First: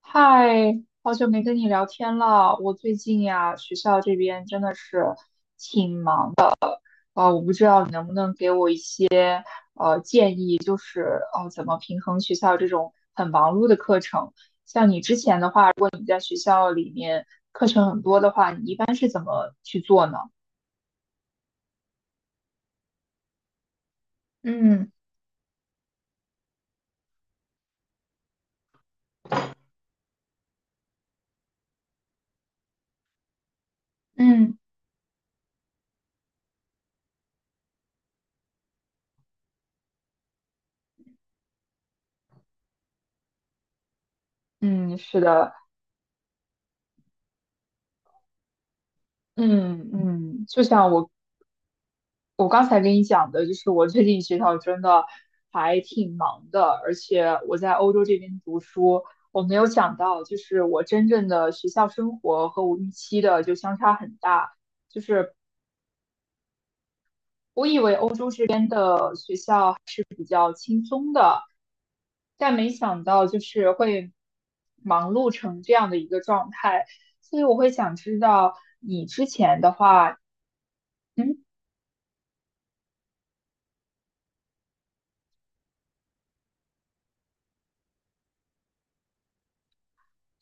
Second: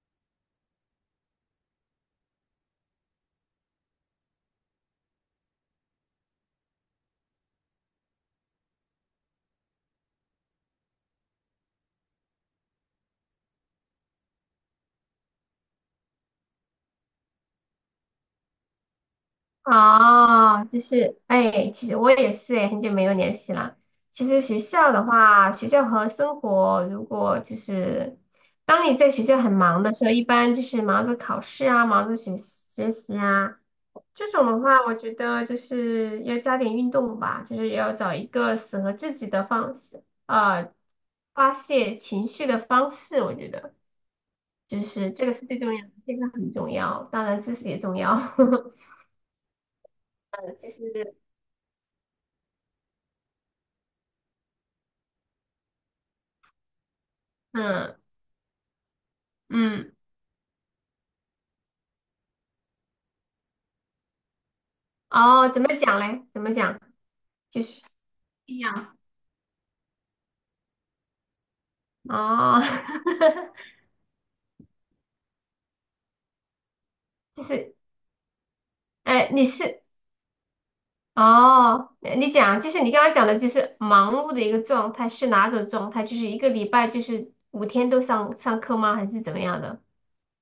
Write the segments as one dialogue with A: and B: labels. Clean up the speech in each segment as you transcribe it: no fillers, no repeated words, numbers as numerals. A: 嗨，好久没跟你聊天了。我最近呀，学校这边真的是，我不知道你能不能给我一些，就是哦，怎么平衡学校这种很忙碌的课程。像你之前的话，如果你在学校里面课程很多的话，你一般是怎么去做呢？
B: 哦，就是，哎，其实我也是，哎，很久没有联系了。其实学
A: 嗯
B: 校的话，学校和生活，如果就是，当你在学校很忙的时候，一般就是忙着考试啊，忙着学习学习啊，这种
A: 嗯
B: 的话，我觉得就是要加点运动吧，就是要找一个适合自己的方式，发泄情绪的方式，我觉得就
A: 嗯，
B: 是
A: 是
B: 这个是
A: 的，
B: 最重要的，健康很重要，当然知识也重要。
A: 嗯嗯，就
B: 就
A: 像我。
B: 是。
A: 我刚才跟你讲的，就是我最近学校真的还挺忙的，而且我在欧
B: 嗯
A: 洲这边读书，我没有
B: 嗯，
A: 想到，就是我真正的学校生活和我预期的就相差很大。
B: 哦，怎么讲嘞？怎么讲？就
A: 我以
B: 是
A: 为欧洲这
B: 一
A: 边
B: 样，
A: 的学校，但
B: 哦，
A: 没想到就是 会忙碌成这样的一个状态，所
B: 就
A: 以我会
B: 是，
A: 想知道你之
B: 哎，
A: 前的话。嗯。
B: 你讲，就是你刚刚讲的，就是忙碌的一个状态是哪种状态？就是一个礼拜就是5天都上课吗？还是怎么样的？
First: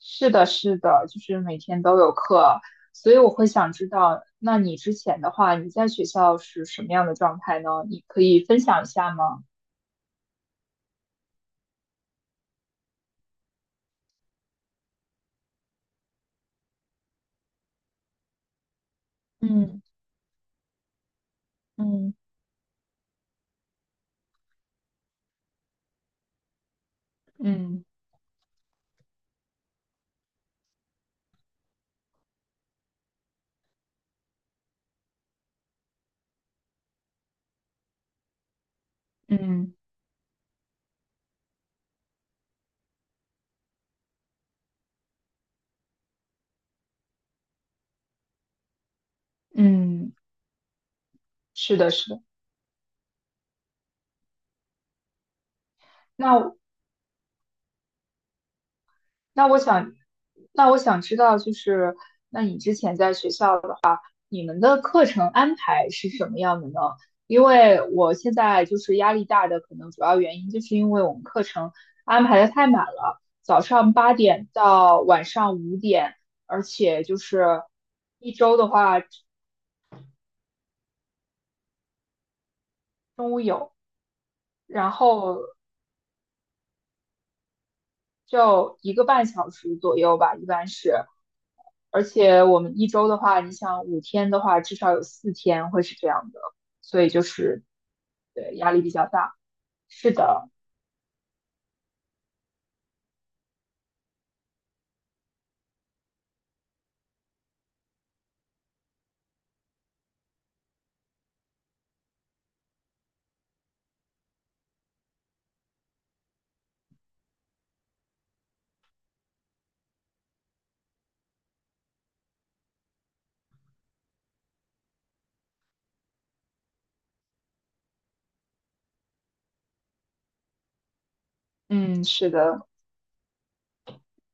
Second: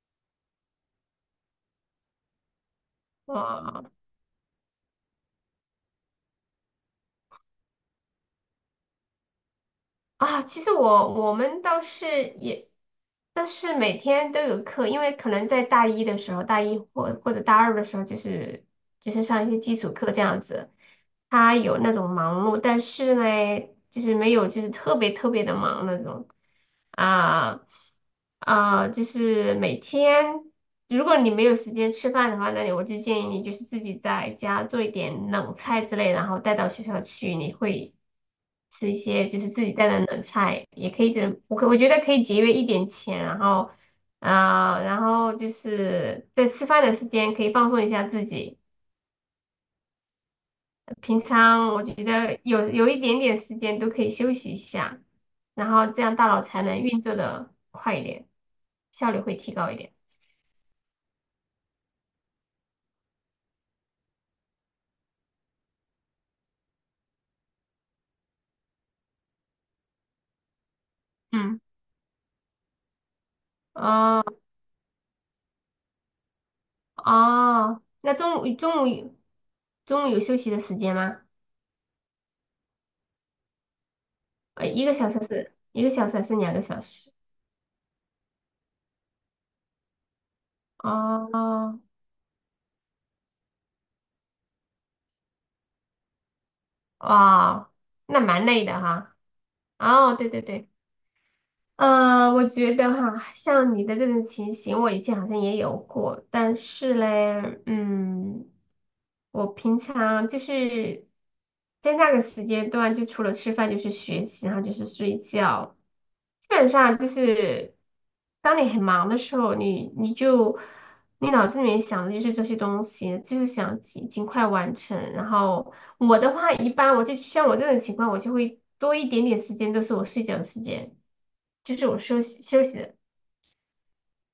A: 是的，是的，就是每天都有课，所以我会想知
B: 哇
A: 道，那你之前的话，你在学校是什么样的状态呢？你可以分享一下吗？
B: 啊，其实我们倒是也，但是每天都有课，因为可能在大一的时候，大一或者大二的时候，就是上一些基
A: 嗯
B: 础课这样子，他有那种
A: 嗯
B: 忙碌，但是呢，就是没有就是特别特别的忙那种。啊
A: 嗯
B: 就是每天如果你没有时间吃饭的话，我就建议你就是自己在家做一点冷菜之类，然后带到学校去，你会。吃一些就是自己
A: 嗯
B: 带的冷菜，也可以这，我觉得可以节约一点钱，然后就是在吃饭的时间可以放松一下自己。
A: 嗯，
B: 平常
A: 是
B: 我
A: 的，
B: 觉
A: 是的。
B: 得有一点点时间都可以休息一下，然后这样大脑
A: 那
B: 才能运作的快一点，效率会
A: 那
B: 提
A: 我
B: 高一
A: 想，
B: 点。
A: 那我想知道，就是那你之前在学校的话，你们的课程安排是什么样的呢？因为我现在就是压力大的，可能主要原因就是因为我们课
B: 嗯，
A: 程安排的太满了，早上八
B: 哦
A: 点到晚上5点，而且就是
B: 哦，那
A: 一
B: 中午
A: 周的
B: 中
A: 话，
B: 午中午有休息的时间吗？
A: 中午有，然后
B: 一个小时还是两个小时？
A: 就1个半小时左右吧，一般是。
B: 哦
A: 而且我们一周的话，你想5天的话，至少有4天会是这样的，所以就是
B: 哇，那蛮
A: 对
B: 累
A: 压
B: 的
A: 力比较
B: 哈。
A: 大。是
B: 哦，对对
A: 的，
B: 对，我觉得哈，像你的这种情形，我以前好像也有过，但是嘞，我平常就是在那个时间段，就除了吃饭就是学习，然后就是睡觉，基本上就是。当你很忙的时候，你脑子里面想的就是这些东西，就是想尽快完成。然后我的话，一般我就像我这种情况，我就会多一点点时间都是我睡觉的时间，就是我
A: 嗯，
B: 休
A: 是
B: 息休
A: 的，
B: 息的。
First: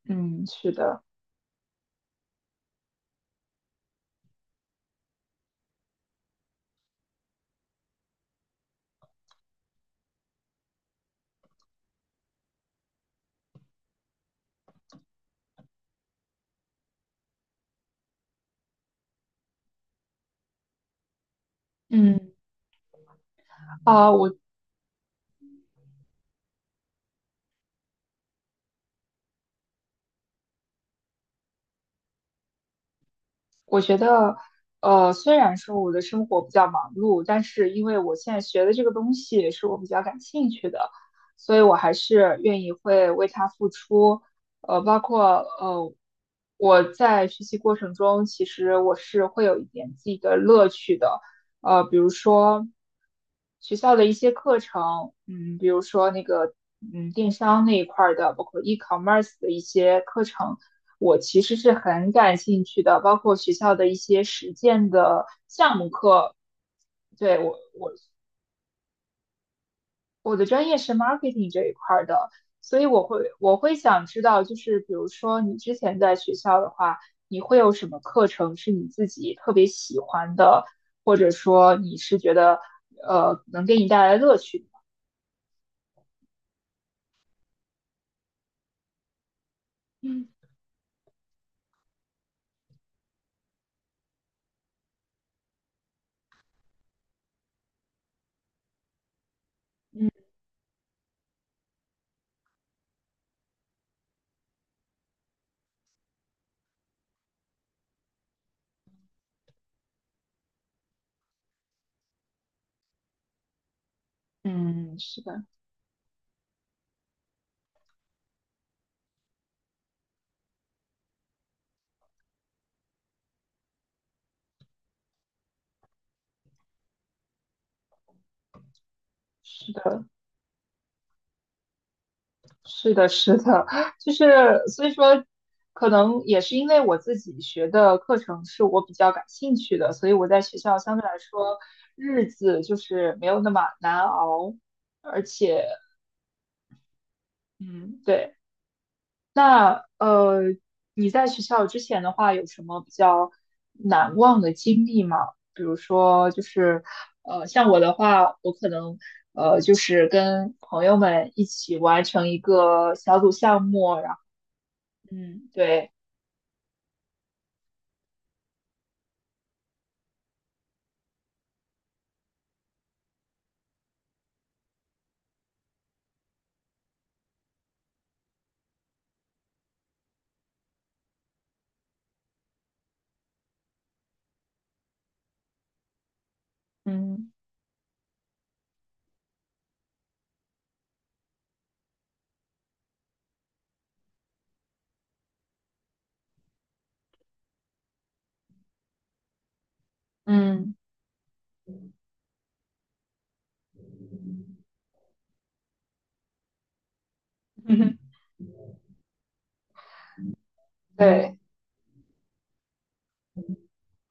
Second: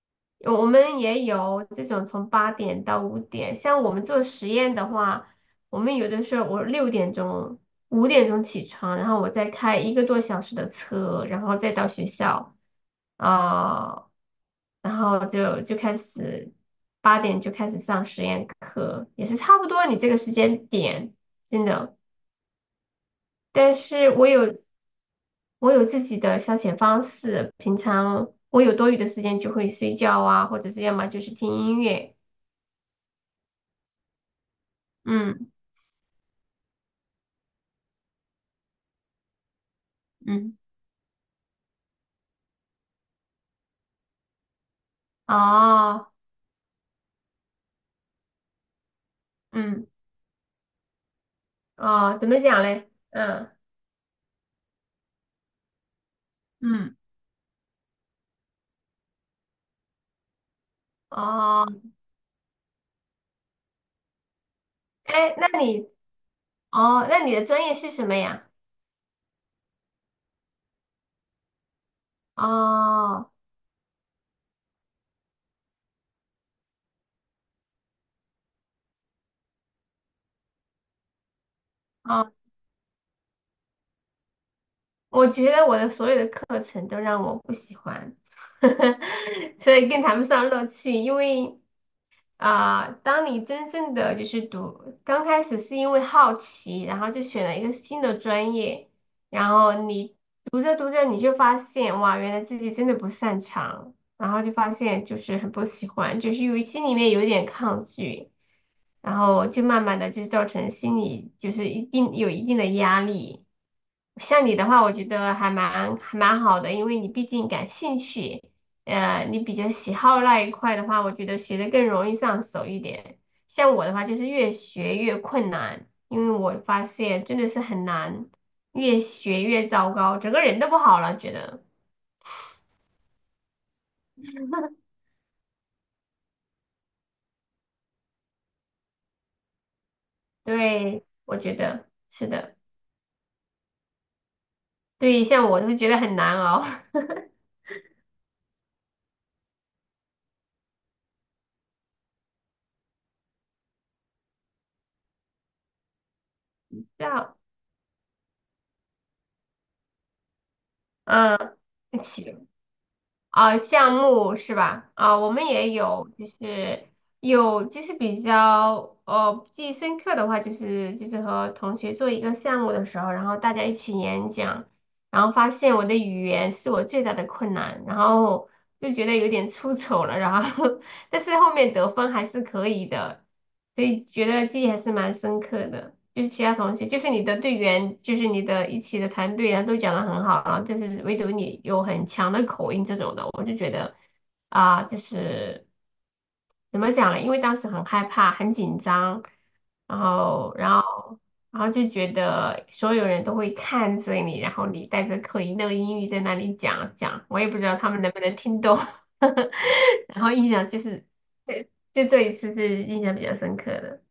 A: 嗯，
B: 我
A: 是
B: 们
A: 的，
B: 也有这种从8点到5点，像我们做实验的话，我们有的时候我6点钟、5点钟起床，然后我再开一个多小时的车，然后再到学校。啊、然后就开始，八点就开始上实验课，也是差不多你这个时间点，真的。
A: 嗯
B: 但
A: 啊，
B: 是我
A: 我
B: 有我有自己的消遣方式，平常我有多余的时间就会睡觉啊，或者是要么就是听音乐。
A: 我觉得，虽
B: 嗯，
A: 然说我的生活比较忙碌，但是因为我现在学的这个东西是我比较感兴
B: 嗯
A: 趣的，所以我还是愿意会为它付出。包括呃，
B: 哦，
A: 我在学习过程中，其实我是会有一
B: 嗯
A: 点自己的乐趣的。比如
B: 哦，怎么讲
A: 说
B: 嘞？嗯，
A: 学校的一些课程，比如说那个
B: 嗯，
A: 电商那一块儿的，包括 e-commerce 的一些课程，我其实
B: 哦，
A: 是很感兴趣的，包括学校的一些实践的
B: 哎，
A: 项目课，
B: 那你
A: 对，
B: 的专业是什么呀？
A: 我的专业是 marketing 这一块儿的，所以我会
B: 哦
A: 我会想知道，就是比如说你之前在学校的话，你会有什么课程是你自己特别喜欢的，或者说你是觉
B: 哦。
A: 得能给你带来乐趣的？
B: 我觉得我的所有的课程都让我不喜欢，所以更谈不
A: 嗯
B: 上乐趣。因为当你真正的就是读，刚开始是因为好奇，然后就选了一个新的专业，然后
A: 嗯
B: 你读着读着你就发现，哇，原来自己真的不擅长，然后就发现就是很不喜欢，就是有心里面有一点抗拒。然后就慢慢的就造成心理就是一定有一定的压力。像你的话，我
A: 嗯，
B: 觉
A: 是
B: 得
A: 的，
B: 还蛮好的，因为你毕竟感兴趣，你比较喜好那一块的话，我觉得学的更容易上手一点。像我的话，就是越学越困难，因为我发现真的是很难，越学越
A: 是
B: 糟
A: 的。
B: 糕，整个人都不好了，觉得。
A: 是的，是的，就是所以说，可能也是因为我自己学的课程是我比较感兴趣的，所以我在学校相对
B: 对，
A: 来
B: 我觉
A: 说
B: 得
A: 日
B: 是的，
A: 子就是没有那么难熬，而
B: 对，像我
A: 且，
B: 都觉得很难熬。
A: 嗯，对。那你在学校之前的话，有什么比较难忘的经历吗？比如说，就是
B: 这样，
A: 像我的话，我可能就是跟朋友们一起
B: 嗯，
A: 完成
B: 起。
A: 一个小组项
B: 项
A: 目。
B: 目是吧？我们
A: 嗯，
B: 也
A: 对，
B: 有，就是比较记忆深刻的话，就是和同学做一个项目的时候，然后大家一起演讲，然后发现我的语言是我最大的困难，然后就觉得有点出丑了，然后 但是后面得分还是可以的，所以觉得记忆还是蛮深刻的。就是其他同学，就是你
A: 嗯
B: 的队员，就是你的一起的团队啊，都讲的很好啊，然后就是唯独你有很强的口音这种的，我就觉得就是怎么讲呢？因为当时很害怕，很紧张，然后，
A: 嗯，
B: 然后，然后就觉得所有人都会看着你，然后你带着口音那个英语在那里讲讲，我也不知道他们能 不能听懂。然后印象就是，
A: 对，
B: 对，就这一次是印象比较深刻的。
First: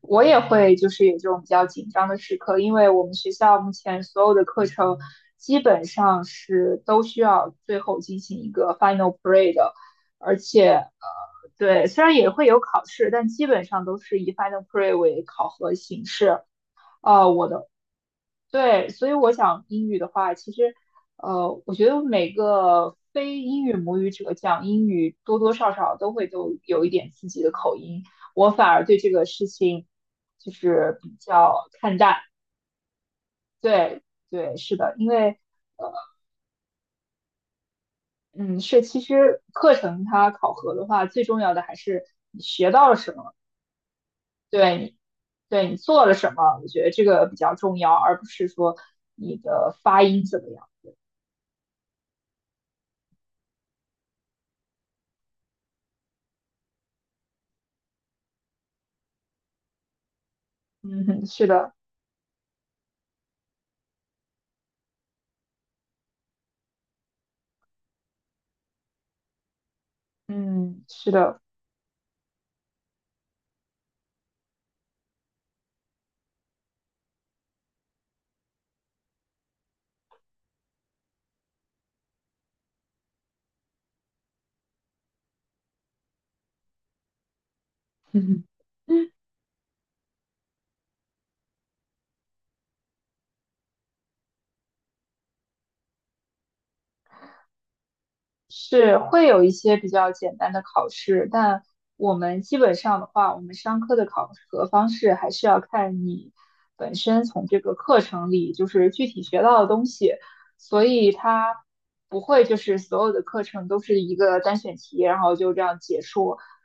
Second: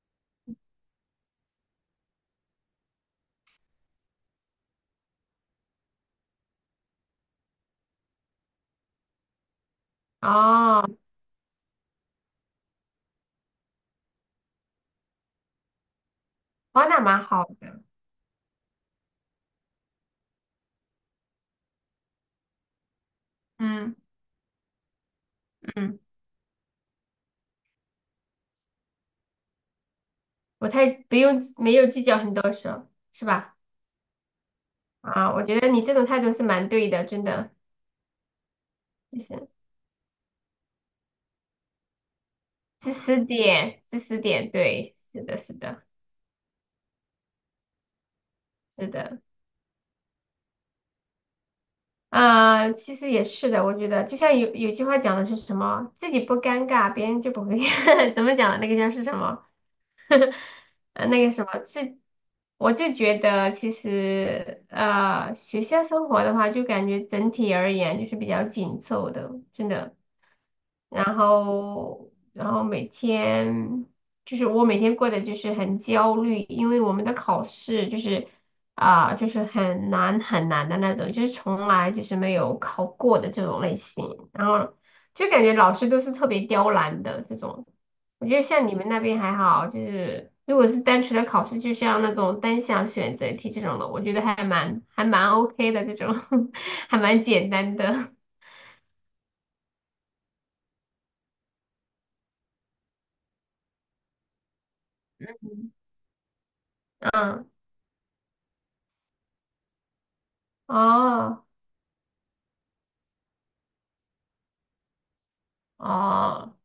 A: 我也会就是有这种比较紧张的时刻，因为我们学校目前所有的课程基本上是都需要最后进行一个 final p r a y 的，而且
B: 哦，
A: 对，虽然也会有考试，但基本上都是以 final p r a y 为考核形式。
B: 哇，那蛮
A: 呃，
B: 好
A: 我的
B: 的。
A: 对，所以我想英语的话，其实，我觉得每个非英语
B: 嗯
A: 母语者讲英语，多多少少
B: 嗯，
A: 都会都有一点自己的口音。我反而对这个事情就
B: 我太
A: 是比
B: 不用
A: 较
B: 没有
A: 看
B: 计
A: 淡。
B: 较很多事儿，是吧？
A: 对，对，是的，因
B: 啊，
A: 为，
B: 我觉得你这种态度是蛮对的，真的，
A: 嗯，是其
B: 就
A: 实
B: 是
A: 课程它考核的话，最重要的还是你学到
B: 知
A: 了什
B: 识
A: 么，
B: 点，知识点，
A: 对
B: 对，
A: 你，
B: 是的，是
A: 对你
B: 的，
A: 做了什么，我觉得这个比较重要，而不是说
B: 是的。
A: 你的发音怎么样。
B: 其实也是的，我觉得就像有句话讲的是什么，自己不尴尬，别人就不会 怎么讲的那个叫是什么？
A: 嗯
B: 那
A: 哼，
B: 个什
A: 是
B: 么，
A: 的，
B: 我就觉得其实学校生活的话，就感觉整体而言就是比较紧凑的，真的。
A: 嗯，是
B: 然
A: 的。
B: 后然后每天就是我每天过得就是很焦虑，因为我们的考试就是就是很难很难的那种，就是从来就是没有考过的这种类型，然后就感觉老师都是特别刁难的这种。我觉得
A: 嗯，
B: 像你们那 边还好，就是如果是单纯的考试，就像那种单项选择题这种的，我觉得还蛮 OK 的这种，还蛮简单的。
A: 是会有一些比较简单的考试，但我们基本上的话，我们商科的考核方式还是要看你本身从
B: 嗯，
A: 这个课程里就是具体学到的东西，所以
B: 哦。
A: 它不会就是所有的课程都是一个单选题，然后就这样结束。
B: 哦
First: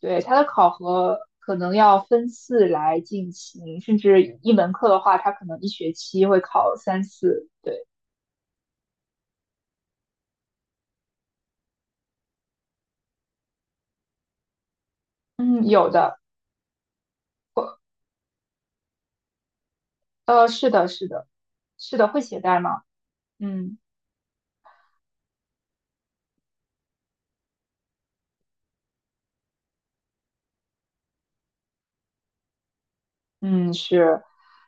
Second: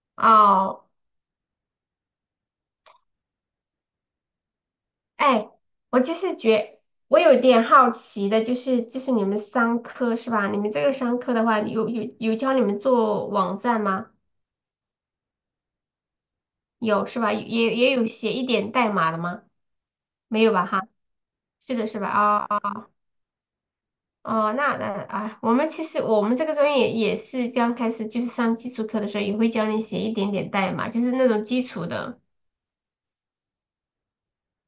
A: 对，它的考
B: 哦，
A: 核可能要分次来进行，甚至一门课的话，它可
B: 哎，
A: 能一学
B: 我就
A: 期
B: 是
A: 会考
B: 觉，
A: 三
B: 我有
A: 次。
B: 点
A: 对，
B: 好奇的，就是你们商科是吧？你们这个商科的话，有教你们做网站吗？
A: 嗯，有的，
B: 有是吧？也有写一点代码的吗？没有吧？
A: 是
B: 哈，
A: 的，是的。
B: 是的，
A: 是
B: 是
A: 的，会携
B: 吧？哦
A: 带吗？
B: 哦
A: 嗯
B: 哦，那啊，其实我们这个专业也是刚开始就是上基础课的时候，也会教你写一点点代码，就是那种基础的。
A: 嗯，是，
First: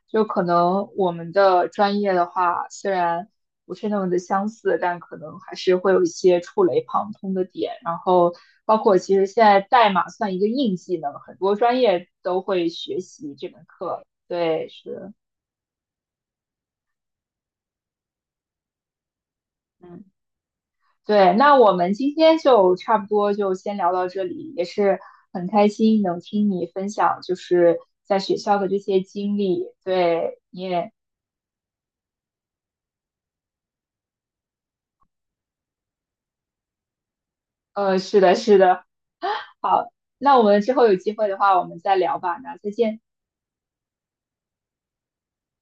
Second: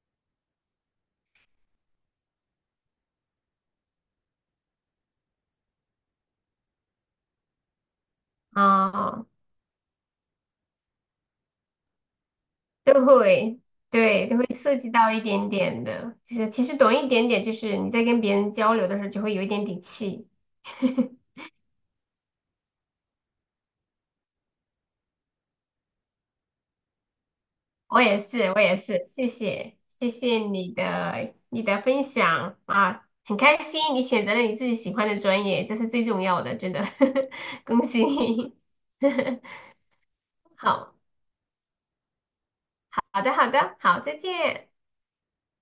A: 就可能我们的专业的话，虽然不是那么的相似，但可能还是会有一些触类旁通的点。然后，包括其实
B: 啊
A: 现在代码算一个硬技能，很多专业都会学
B: 都
A: 习这
B: 会，
A: 门课。
B: 对，都会
A: 对，
B: 涉及到
A: 是，
B: 一点点的。其实，其实懂一点点，就是你在跟别人交流的时候，就会有一点底
A: 嗯，
B: 气。
A: 对。那我们今天就差不多就先聊到这里，也是很开心能听你分享，就是
B: 我
A: 在
B: 也
A: 学
B: 是，
A: 校
B: 我
A: 的
B: 也
A: 这些
B: 是，谢
A: 经历。
B: 谢，谢谢
A: 对，你
B: 你
A: 也。
B: 的你的分享啊，很开心你选择了你自己喜欢的专业，这是最重要的，真的，恭喜
A: 是的，是
B: 你。
A: 的。好，那我们之后
B: 好，
A: 有机会的话，我们再聊吧。那再见。
B: 好的，好的，好，再见。